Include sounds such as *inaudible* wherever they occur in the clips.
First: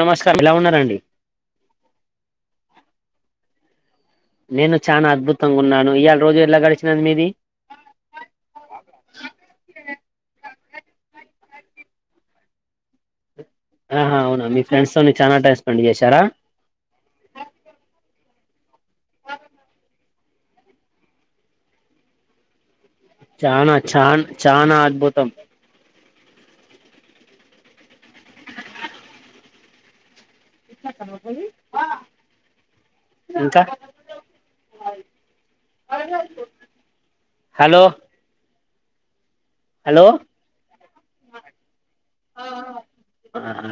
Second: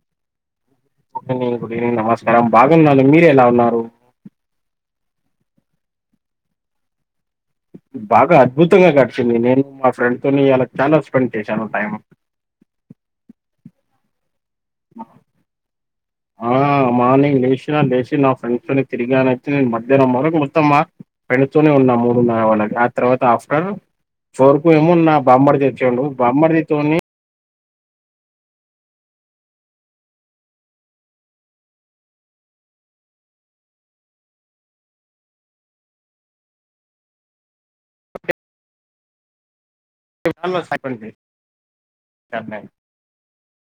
నమస్ good good evening నమస్కారం బాగున్నాను మీరు ఎలా ఉన్నారు? నేను చానా అద్భుతంగా ఉన్నాను ఇయాళ్ రోజు ఎట్లా గడిచినది మీది? బాగా అద్భుతంగా గడిచింది నేను మా ఫ్రెండ్ తోని ఈయాలా చాలా స్పెండ్ చేసాను టైమ్ ఆహ అవునా మీ ఫ్రెండ్స్ తోని చాలా టైం స్పెండ్ చేశారా ఆ మార్నింగ్ లేసినా లేసి నా లోనే తిరిగాన అయితే నేను మధ్యాహ్నం వరకు మొత్తం మా ఫ్రెండ్తోనే ఉన్నా మూడున్నర వలక్ తర్వాత ఆఫ్టర్ చానా చాన్ ఫోర్ కు చానా ఏమో నా అద్భుతం బామర్ది వచ్చిండు బామర్దితోని ఇ *inaudible* అసలు ఇంకా హలో హలో చాలా స్పెండ్ చేశాను నేను.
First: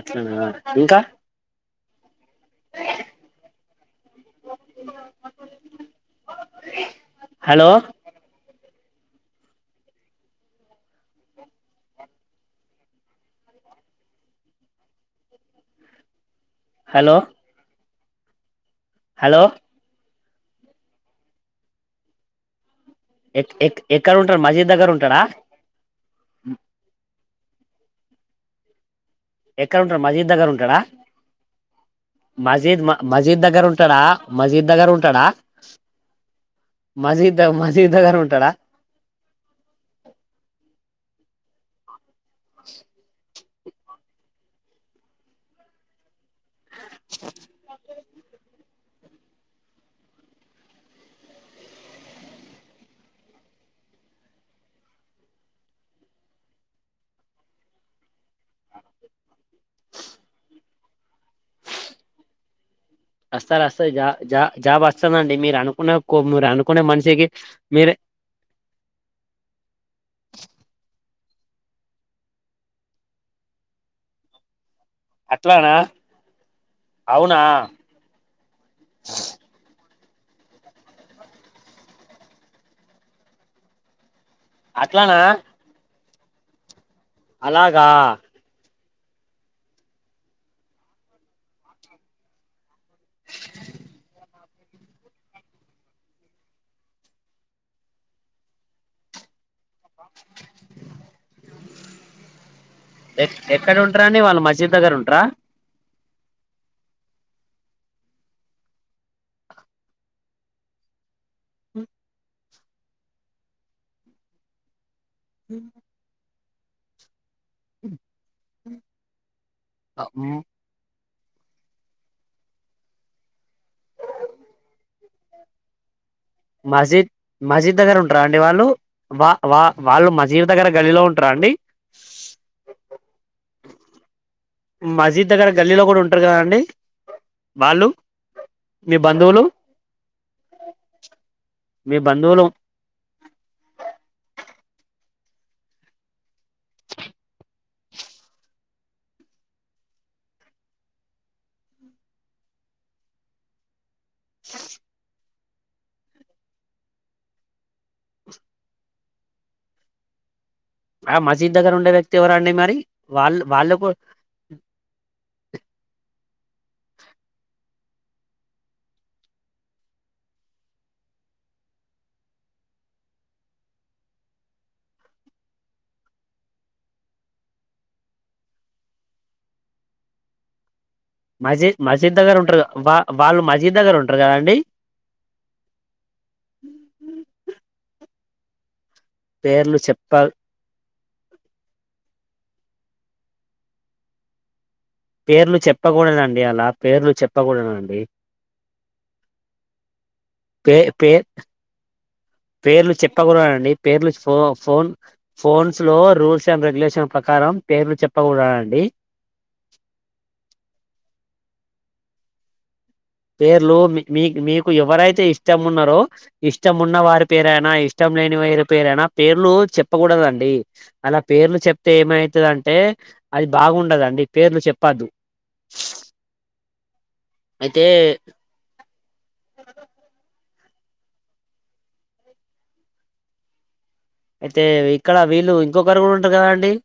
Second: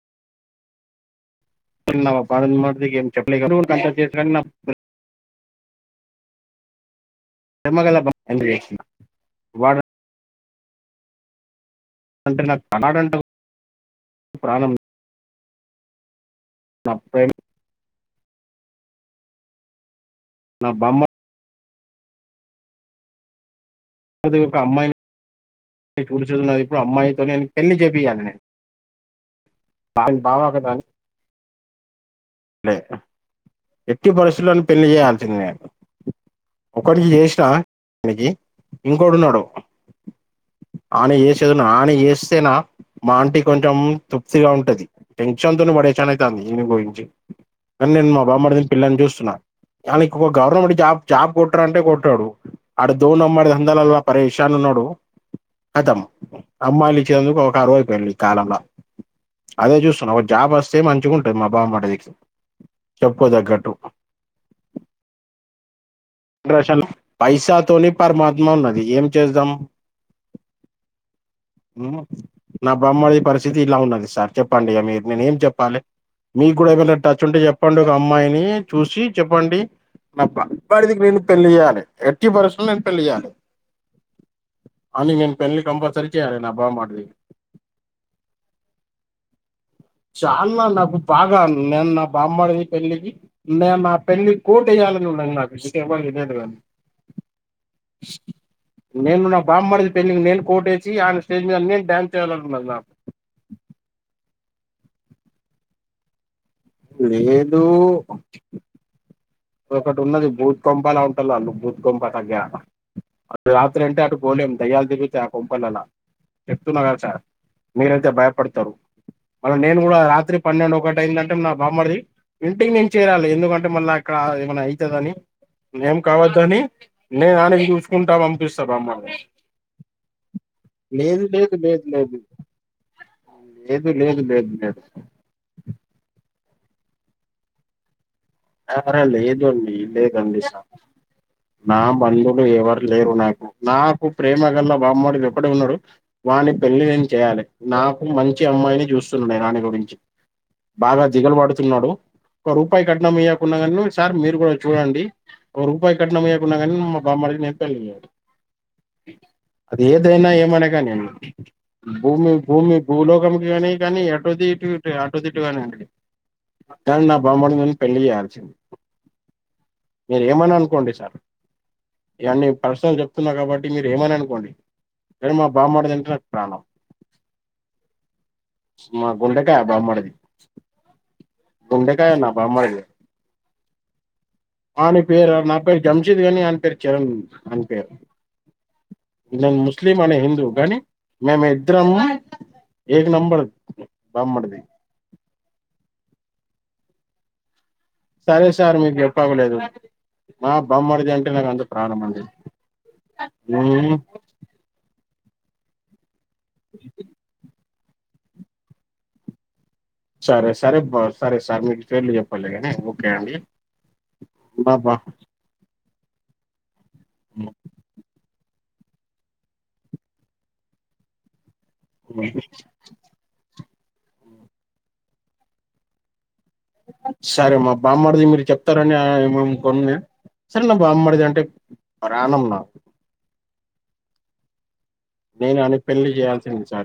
అట్లనా ఇంకా నా బామర్ది కి ఏం చెప్పలే ఇక నువ్వు *unintelligible* హలో ప్రేమ గల బ తండ్రి వాడు అంటే నా కనాడంటవ్ ప్రాణం హలో నప్పేం హలో నా బామ ఎక్ ఎక్ ఎక్కడ ఉంట మసీద్ దగ్గర ఉంటాడా? చూర్చుతున్నది ఇప్పుడు అమ్మాయితో నేను పెళ్ళి చేపియాలి నేను ఎక్కడ ఉంటాడు ఆయన మసీద్ బావ దగ్గర కదా ఉంటాడా? అని లే. మస్జిద్ మ మస్జిద్ దగ్గర ఉంట ఎట్టి పరిస్థితులోను పెళ్లి చేయాల్సిందే ఒకడికి మజీద్ చేసినా మజీద్ దగ్గర ఆనికి ఉంటాడా ఇంకోడున్నాడు ఆ అని చేసేదు ఆని చేస్తేనా మా ఆంటి కొంచెం తృప్తిగా ఉంటది టెన్షన్ తో పరేషాన్ అయితాంది ఈని గురించి కాని నేను మర్ది కి పిల్లన్ చూస్తున్నా. ఆనికో గవర్నమెంట్ జాబ్ జాబ్ కొట్రా అంటే కొట్టాడు ఆడ దోన్ అమ్మడు దందాన్ల పరేశాన్ ఉన్ న్నాడు కతం అమ్మాయిలు ఇచ్చేందుకు కరువైపేంది ఈ కాలంలా అదే చూస్తున్నా ఒక జాబ్ వస్తే మంచిగా ఉంటది మా బామర్ది కి వస్తారు వస్తాది జా జా జాబ్ వస్తదండి మీరు అనుకున్న కో మీరు ప్రశల్ అనుకునే మనిషికి పైసాతోని మీరే పరమాత్మ ఉన్నది ఏం చేద్దాం. మ్ నా బామర్ది పరిస్థితి ఇట్లా ఉన్నది సార్ చెప్పండి ఇక మీర్ నేనేం అట్లానా చెప్పాలే? మీకు కూడా ఏమన్నా టచ్ అవునా ఉంటే చెప్పండి ఒక అమ్మాయిని చూసి చెప్పండి. నా బామర్ది కి నేను పెళ్ళియాలి ఎట్టి పరిస్థితుల్లోనూ పెళ్ళి చెయ్యాలి అట్లానా అందుకు నేన్ పెళ్లి కంపల్సరి చేయ్యాలి నా బామర్ది అలాగా చాలా నాకు బాగా నేను నా బామ్మర్ది పెళ్ళికి నేను నా పెళ్లి కోట్ వేయాలని ఉన్నాను నాకు నేను నా భామర్ది పెళ్లికి నేను కోట్ వేసి ఆయన స్టేజ్ మీద నేను డాన్స్ చేయాలనీ ఉన్నది నాకు ఎ ఎక్కడ ఉంటారూ అండి వాళ్ళు మస్జీద్ దగ్గర ఉంటార లేదు ఒకటి ఉన్నది భూత్ కొంపల బుతు కొంప తగ్గా అ రాత్రి అంటే అటు పోలేం దయ్యలు ది ఆ కోంపలలా చెప్తున్న కదా సార్ మీరైతే భయపడతారు మళ్ళ నేను కూడా రాత్రి పన్నెండు ఒకట అయిందంటె నా భామర్ది ఇంటికి నేను చేరాలి ఎందుకంటే మళ్ళీ అక్కడ ఏమైన్నా అవుతుందని నే కావదని మసీద్ నేను వానికి మసీద్ దగ్గర చూసుకుంట ఉంటారా అండి పంపిస్తా వాళ్ళు బామ్మర్ది వా వా వాళ్ళు మసీద్ దగ్గర గల్లీలో ఏది ఉంటారా అండి లేదు లేదు లేదు ఏదు లేదు లేదు లేదు మజీద్ దగ్గర గల్లీలో కూడా ఉంటారు కదా అండి వాళ్ళు మీ ఆ బంధువులు లేదుండి లేదంటే నిస్సా నా బంధువులు ఎవరు లేరు నాకు నాకు ప్రేమ గల్ల బామ్మర్ది ఒక్కడే ఉన్నాడు వాని పెళ్లి నేను చేయాలే నాకు మంచి అమ్మాయిని చూస్తున్న నేను వానికి బాగా దిగలు పడుతున్నాడు ఒక రూపాయి కట్నం ఇయ్యా కున్నా గాన్ సార్ మీరు కూడా చూడండి. ఒ రూపాయ కట్నమియాకున్నా కాని మా బామ్మర్దికి నే పెళ్లి చేయాలే అది ఏదైనా ఏమైనా ఆ కానీయండి మసీద్ దగ్గర ఉండే వ్యక్తి భూమి ఎవరండి భూమి మరి వాళ్ళు భూలోకంకి కాని వాళ్ళకు కానీ ఎటోదిటు అటోది ఇటు కానీయండి కాని నా బామ్మర్ది కి నేను పెళ్లి చేయాలి మీరేమన్న అనుకోండి సార్ ఇవన్నీ పర్సనల్ చెప్తున్నా కాబట్టి మీరు ఏమని అనుకోండి ఏ ఏమో మా బామ్మర్దిదంట నాకు ప్రాణం మా గుండకాయా బామర్ది మసీద్ మసీద్ గుండేకాయనా దగ్గర ఉంటారు బామరిది వా వాళ్ళు మసీద్ దగ్గర ఉంటారు కదండి ఆని పేరు నా పేరు జమ్షిద్ కాని అనీ పేరు చిరణ్ అని పేరు నేను పేర్లు ముస్లిం చెప్ప ఆయన హిందూ కానీ మేము ఇద్దరం ఏ నంబర్ బామ్మర్ది పేర్లు చెప్పకూడదండి అలా పేర్లు చెప్పకూడదు సరే సార్ మీకు చెప్పవలేదు మా పే పే బామ్మర్ది అంటే నాకు అంత ప్రాణం అని పేర్లు చెప్పకూడదండి పేర్లు ఫో ఫోన్ ఫోన్స్ లో రూల్స్ రూల్స్ అండ్ రెగ్యులేషన్ ప్రకారం పేర్లు చెప్పకూడండి సరే సరే సరే సార్ మీకు పేర్లు చెప్పల్లేగానే పేర్లు మీ మీ మీకు ఎవరైతే ఇష్టం ఉన్నారో ఇష్టం ఉన్న వారి పేరైనా ఇష్టం లేని ఇష్టమైన పేరునా పేర్లు చెప్పకూడద అండి అలా పేర్లు చె అది ఏమవుతుందింటే అది బాగుండదండి పేర్లు చెప్పద్దు సరే మా అయితే బామ్మర్దికి మీరు చెప్తారని ఏమే కొను సరే నా బామరీది అంటే ప్రాణం నాకు అయితే ఇక్కడ వీళ్ళు నేను అని ఇంకొకరు పెళ్లి కూడా ఉంటారు కదా చేయాల్సింది అండి సార్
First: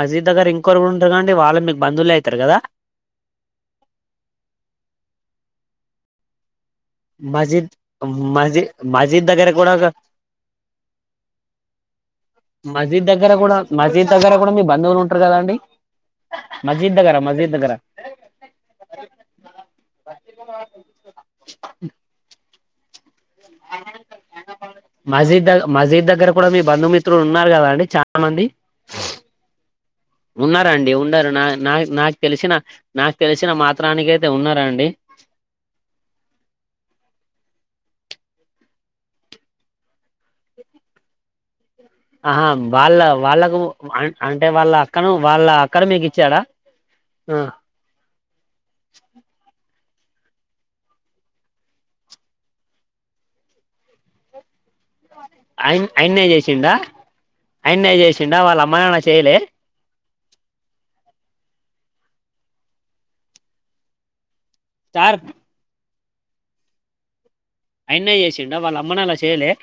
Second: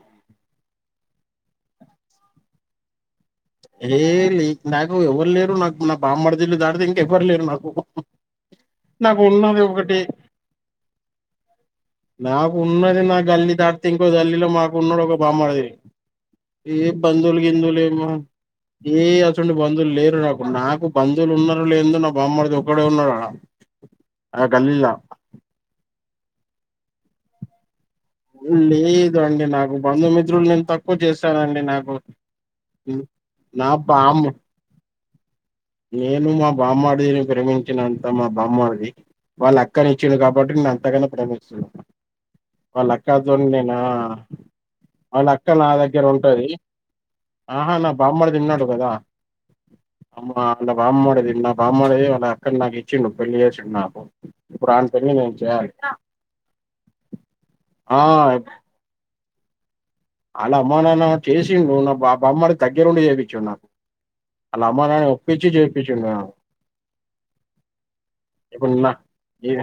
మస్జిద్ దగ్గర కొరు కూడా ఉంటారు కదండి వాళ్ళు మీకు బంధవులు అవుతారు కదా ఏ నాకు ఎవరు లేరు నాకు నా బామ్మర్ది లు దా ఇంకెవ్వరు లేరు నాకు మస్జిద్ మస్జిద్ నాకు మస్జిద్ దగ్గర ఉన్నది కూడా ఒకటి నాకు ఉన్నది మస్జిద్ నా దగ్గర గల్లీ కూడా దాటితే ఇంకో మస్జిద్ దగ్గర గల్లిలో కూడా మీ మాకు బంధువులు ఉన్నాడు ఒక ఉంటారు కదండి బామ్మరీది ఏ మస్జిద్ దగ్గర బందువులు మస్జిద్ దగ్గర గిందులు ఏమో ఏ అసోంటి బంధువులు లేరు నాకు నాకు బంధువులు ఉన్నారు లేదో నా బామ్మరిది ఒక్కడే ఉన్నాడు ఆడు మసీద్ మసిద్ దగ్గర కూడా మీ బంధుమిత్రులు ఉన్నారు కదా అండి. చాలమంది లేదు అండి నాకు బంధుమిత్రులు నేను ఉన్నారు అండీ తక్కువ ఉన్నారు నా చేస్తానండి నా నాకు తెలిసిన నా నాకు తెలిసిన నా మాత్రానికి బామ్మ అయితే ఉన్నారండి నేను మా బామ్మరిది ని ప్రేమించినంత మా బామ్మరీది వాళ్ళ అక్కని ఇచ్చిండు కాబట్టి నిన్ను అంతగాన ప్రేమిస్తుండు ఆహా వాళ్ళ వాళ్ళకు అక్కతోండినా అంటే వాళ్ళ అక్కను వాళ్ళ అక్క నా అక్కను దగ్గర మీకు ఇచ్చాడా ఉంటది ఆహా నా బామ్మర్ది ఉన్నాడు కదా అమ్మా ఆల్ల బామ్మర్ది నా బామ్మర్ది వాళ్ళ అక్కని నాకు ఇచ్చిండు పెళ్ళి చేసిండు నాకు ఇప్పుడు ఆని పెళ్ళి నేను చెయ్యాలి అయి అయన్నే చేసిండా అయన్నే ఆ చేసిండా వాళ్ళ అమ్మ నాన్న చేయలే ఆల్ల అమ్మా నాన్న చేసిండ్రు నా బా బామ్మర్ది దగ్గరుండి చేపిచ్చిండు నాకు ఆల్ల అమ్మ నాన్నని సార్ ఒప్పిచ్చి జేపిచ్చిండు నాకు ఆయిన్నే చేసిండ ఇప్పుడు వాళ్ళ నా అమ్మ నాన్న చేయలే ఏ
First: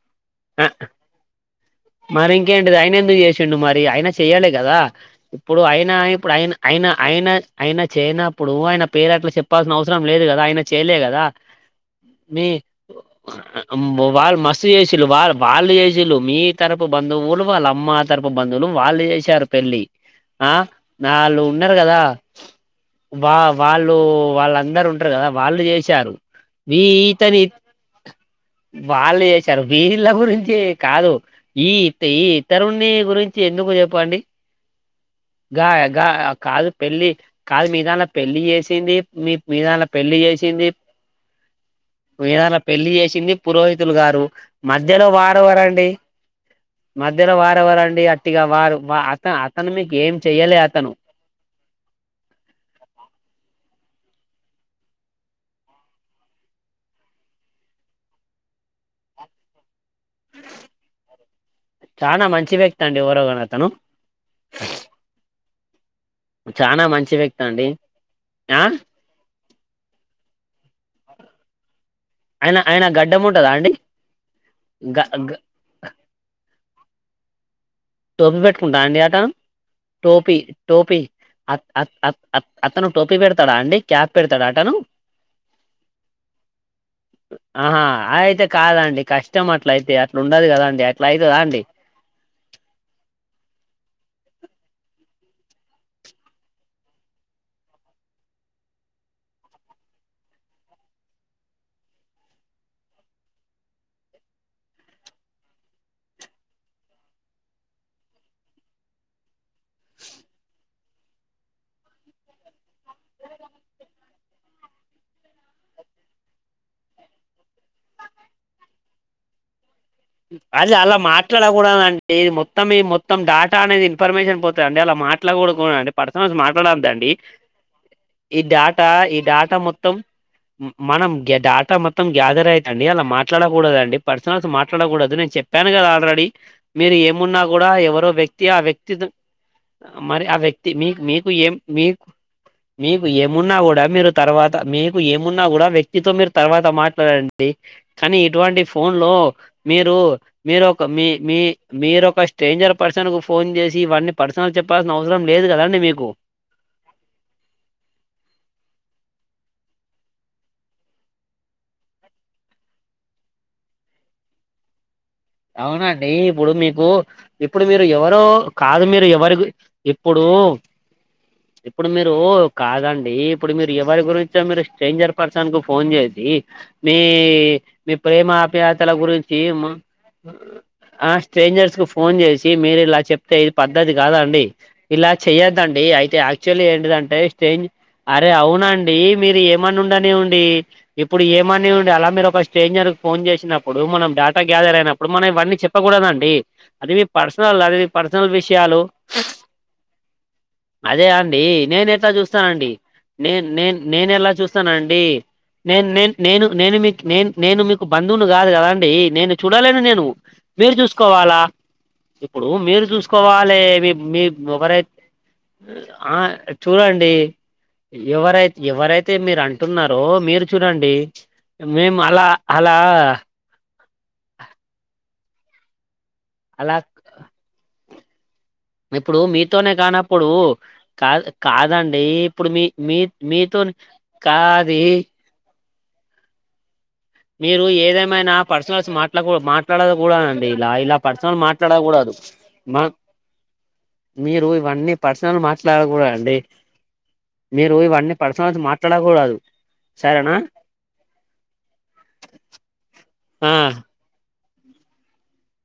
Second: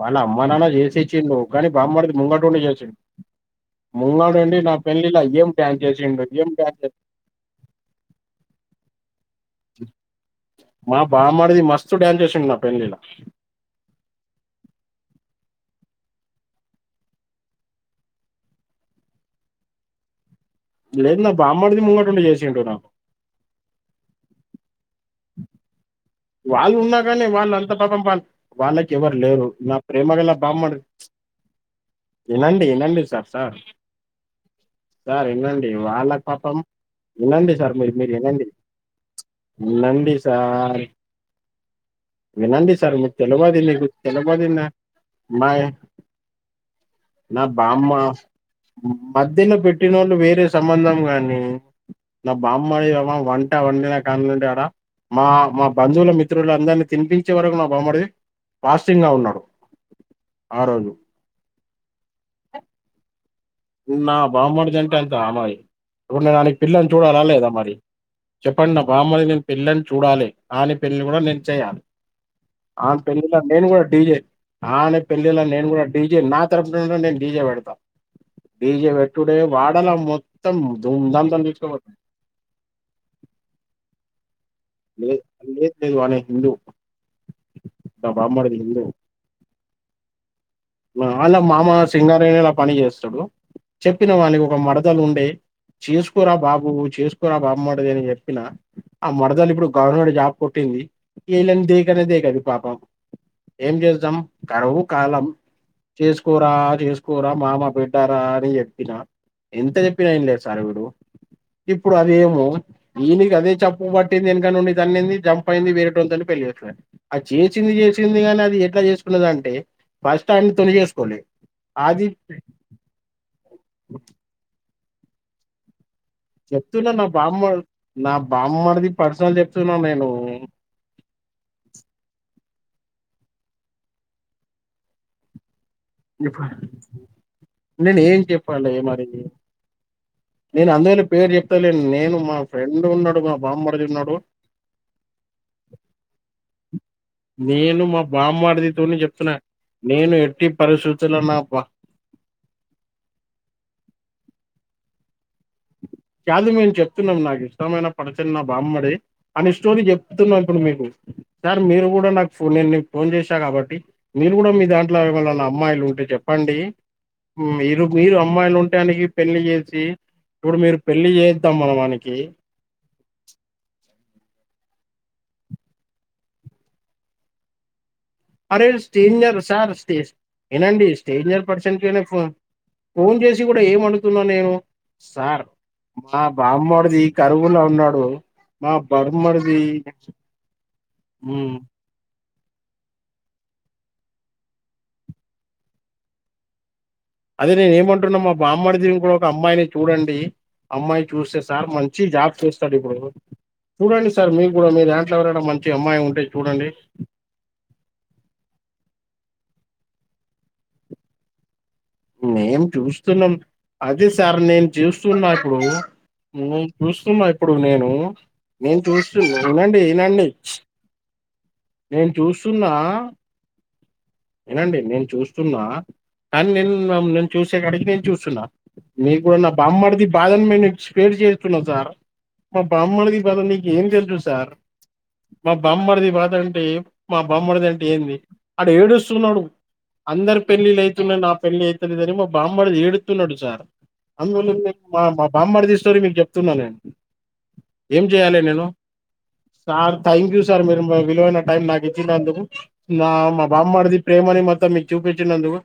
వాళ్ళ అమ్మ నాన్న చేసిచ్చిండు. కానీ బామ్మడిది మరి ముంగటుండి ఇంకేంటిది ఆయన చేసిండు. ఎందుకు చేసిండు మరి ఆయన ముంగటుండి చెయ్యాలెగా నా ఆ పెళ్లిలా ఏం ఇప్పుడు డాన్స్ అయిన చేసిండు, ఇప్పుడు ఏం డాన్స్ ఆయిన చేసిండు. ఆయిన ఆయిన చేయనప్పుడు ఆయన పేరు ఎట్లా చెప్ చెప్పాల్సిన అవసరం లేదు కదా ఆయన చేయలే మా కదా బామ్మడిది మస్తు డాన్స్ మీ చేసిండు నా పెళ్లిలా. మ వాళ్ళు మస్తు చేసిల్లు వాళ్ళు బా చేసిల్లు మీ తరపు బంధువులు వాళ్ళ అమ్మ తరపు బంధువులు వాళ్ళు చేసారు పెళ్ళి ఆ లేదు నా నాళ్ళు ఉన్నారు బామ్మడిది గదా ముంగటుండి చేసిండు నాకు. వా వాళ్ళు వాళ్ళన్ ఉంటారు కదా వాళ్ళు చేశారు వాళ్ళు ఈ ఉన్నా కానీ ఇతని వాళ్ళంత పాపం పా వాళ్ళకి ఎవరు వాళ్ళు లేరు చేశారు నా వీల్ల ప్రేమ గల గురించి బామ్మడు కాదు ఈ ఈత వినండి ఇతరుని వినండి సార్ గురించి సార్ ఎందుకు చెప్పండి సార్ గా వినండి గా వాళ్ళ పాపం కాదు పెళ్లి వినండి కాదు సార్ మీరు మీదన్న మీరు పెళ్లి వినండి చేసింది మీ మీద ల్లా వినండి పెళ్లి చేసింది సార్ మీ *inaudible* దాంట్ల వినండి పెళ్లి సార్ మీకు చేసింది తెలువది మీకు పురోహితులు గారు తెలువదు నా మధ్యలో మాయ వారెవరండి మధ్యలో నా బామ్మ వారెవరండి అట్టిగా వారు వా- అత మధ్యన అతను మీకు ఏం పెట్టినోళ్ళు వేరే చెయ్యలే అతను సంబంధం గానీ నా బామ్మర్ది వంట వండిన కన్లు ఉంట ఆడ బంధువుల మిత్రులు అందరినీ తినిపించే వరకు నా బామ్మర్ది ఫాస్టింగ్ లా ఉన్నాడు ఆ రోజు చానా మంచి వ్యక్తి అండి ఎవరో గాని అతన్ ఉన్నా బామ్మర్ది అంటే అంత అ మరి ఇప్పుడు నేను ఆనికి చానా పిల్లని మంచి చూడాలా వ్యక్తి లేదా అండి మరి ఆ చెప్పండి నా బామ్మర్దిని నేను పిల్లని చూడాలే ఆని పెళ్లిని కూడా నేను చేయాలి అయినా ఆన్ పెళ్ళిలా నేను కూడా డీజే గ ఆని గ పెళ్ళిలా నేను కూడా డీజే నా తరపున నుండి నేను డీజే పెడతా టోపీ పెట్టుకుంటా డీజే అండి అతను పెట్టుడే వాడల మొత్తం దుం ధామ్ తో అత్ తీసుకుపోతా అత్ అత్ అత్ అతను టోపీ పెడతడా అండి క్యాప్ పెడతడా అతను లేదు లే లేదు వానీ హిందూ ఆహా నా అ అయితే బామ్మడిది కాదండి కష్టం అట్ల అయితే అట్ల ఉండదు కదండి అట్లా ఆ ఆల్ల అయితదా అండి మామ సింగరేణిలా పని చేస్తాడు చెప్పిన వానికి ఒక మరదలు ఉండే చేసుకోరా బాబు చేసుకోరా బామ్మర్ది అని చెప్పినా ఆ మరదలు ఇప్పుడు గవర్నమెంట్ జాబ్ కొట్టి ఇది ఈళ్ళని దేకనే దేకదు పాపం ఏం చేస్దాం కరువు కాలం చేసుకోరా చేసుకోరా మామ బిడ్డరా అని చెప్పిన ఎంత చెప్పినా ఇనలే సార్ వీడు ఇప్పుడు అదేమో ఈన్ని అదే చెప్పు పట్టింది ఎనక నుండి తన్నింది జంప్ అయింది వేరేటోంతని పెళ్ళి ఇగ అట్ల అది చేసింది చేసింది గాని అది ఎట్లా చేసుకున్నదంటే ఫస్ట్ ఆయనతోని అది అలా చేసుకోలే అది మాట్లాడకూడదండి ఇది మొత్తం ఈ మొత్తం డేటా అనేది ఇన్ఫర్మేషన్ పోతది అండి అలా మాట్లాకూడకు అంటే పర్సనల్స్ చెప్తున్నా నా మాట్లాడొద్దండీ బామ్మ నా ఈ డాటా బామ్మడిది ఈ పర్సనల్ డేటా చెప్తున్నా మొత్తం నేను మ్ మా మనం డాటా మొత్తం గ్యాదర్ అయిద్దండి అలా మాట్లాడకూడదండి పర్సనల్స్ మాట్లాడకూడదు నేన్ చెప్ పాను కదా ఆల్రెడీ ఇప్పుడు మీరు ఏమున్నా కూడా నేను ఎవరో ఏం వ్యక్తి ఆ చెప్పాలి వ్యక్తి మరి మరి ఆ నేను వ్యక్తి మీకు అందువల్ల మీకు పేరు ఏం చెప్తలేను మీకు నేను మా ఫ్రెండ్ మీకు ఉన్నాడు మా ఏమున్నా కూడా బామ్మడిది ఉన్నాడు మీరు తర్వాత మీకు ఏమున్నా కూడా వ్యక్తితో మీరు తర్వాత మాట్లాడండి నేను మా కానీ ఇటువంటి ఫోన్ బామ్మడిదితోని లో చెప్తున్నా మీరు నేను ఎట్టి మీరు మీ పరిస్థితుల నా మీ బ మీరు ఒక స్ట్రేంజర్ పర్సన్ కు ఫోన్ చేసి ఇవ్వన్నీ పర్సనల్ చెప్ పాల్సిన అవసరం లేదు కదండి మీకు కాదు మేము చెప్తున్నాం నాకు ఇష్టమైన పడ చిన్న బామ్మడి అని స్టోరీ చెప్తున్నా ఇప్పుడు మీకు సార్ మీరు కూడా నాకు ఫో నేను ఫోన్ చేసా కాబట్టి మీరు కూడా మీద ఇట్లా ఎవలన్న అమ్మాయిలు ఉంటే అవునండి ఇప్పుడు చెప్పండి మీకు ఇప్పుడు మీరు మీరు ఎవరో అమ్మాయిలు కాదు ఉండటానికి మీరు ఎవరి పెళ్లి గు చేసి ఇప్పుడు మీరు పెళ్లి చేద్దాం మన ఇప్పుడు మీరు వానికి కాదండి ఇప్పుడు మీరు ఎవరి గురించో మీరు స్ట్రాంజర్ పర్సన్ కు ఫోన్ చేసి మీ మీ ప్రేమ అరే ఆప్యాయతల స్టేంజర్ గురించి సార్ స్టే వినండి ఆ స్టేంజర్ స్ట్రేంజర్స్ పర్సన్ కు కే ఫోన్ చేసి మీరు ఇలా ఫోన్ చెప్తే చేసి ఇది కూడా పద్ద్దతి కాదా ఏమడుగుతున్నా అండి నేను ఇలా చె సార్ చెయద్దండి అయితే మా యాక్చువల్లీ బామ్మడిది ఏంటిదంటే కరువులో స్టేంజ్ ఉన్నాడు అరే అవును మా అండి మీరు బర్మడిది ఏమన్నా ఉండని ఇప్పుడు ఉమ్ ఏమని ఉండి అలాంటి మీరు ఒక స్ట్రేంజర్ ఫోన్ చేసినప్పుడు మనం డేటా గ్యాదర్ అయినప్పుడు మనం ఇవన్నీ చెప్పకూడదండి అది మీ అదే పర్సనల్ నేను అది మీ ఏమంటున్నా పర్సనల్ మా విషయాలు బామ్మడిది కూడా ఒక అమ్మాయిని చూడండి అమ్మాయి అదే చూస్తే అండి సార్ నేను మంచి ఎట్లా జాబ్ చూస్తానండి చేస్తాడు ఇప్పుడు నే నే చూడండి నేను ఎలా సార్ మీకు కూడా మీ చూస్తానండి దాంట్లో ఎవరైనా మంచి నేను అమ్మాయి నే ఉంటే నేను చూడండి నేను మీ నేను నేను మీకు బంధువును కాదు కదండి నేను చూడలేను నేను మీరు చూసుకోవాలా ఇప్పుడు మేం మీరు చూస్తున్నాం చూసుకోవాలి మీ అదే మీ సార్ నేను ఒకరై చూస్తున్నా ఇప్పుడు ఆ నేను చూడ డడి చూస్తున్నా ఇప్పుడు నేను ఎవరై నేను ఎవరైతే చూస్తున్నా మీరు వినండి అంటున్నారో వినండి మీరు చూడండి మేము నేను అలా అలా ఇనండి నేను చూస్తున్నా కానీ నేను అలా నేను చూసే కాడికి నేను చూస్తున్నా మీ ఇప్పుడు కూడా నా మీతోనే బామ్మడిది కానప్పుడు బాధని మీకు సేర్ కాదు చేస్తున్నా సార్ కాదండి ఇప్పుడు మా మీ మీ బామడిది బాధ మీతో ఏం తెలుసు సార్ కాది మా బామ్మరిది బాద వింటే మా మీరు బొమ్మరిది అంటే ఏంది ఏదేమైనా అడు పర్సనల్స్ ఏడు న్నాడు మాట్లాడ అందరు మాట్లాడకూడదండి ఇలా పెళ్ళిళ్ళ ఇలా అయితున్నా నా పర్సనల్ పెళ్లి అయితలేదని మాట్లాడకూడదు మా బామ్మదీదీ మా ఏడుతున్నాడు సార్ మీరు అందులో ఇవన్నీ మా పర్సనల్ బామరిడి స్టోరీ మీకు మాట్లాడకూడదండి చెప్తున్నా నేను మీరు ఏం ఇవన్నీ చేయాలి పర్సనల్స్ నేను మాట్లాడకూడదు సార్ థ్యాంక్ సరేనా యూ సార్ మీరు విలువైన టైం నాకు నందుకు నా మా ఆ బమ్మరిది ప్రేమను మోత్తం మీకు చూపించినందుకు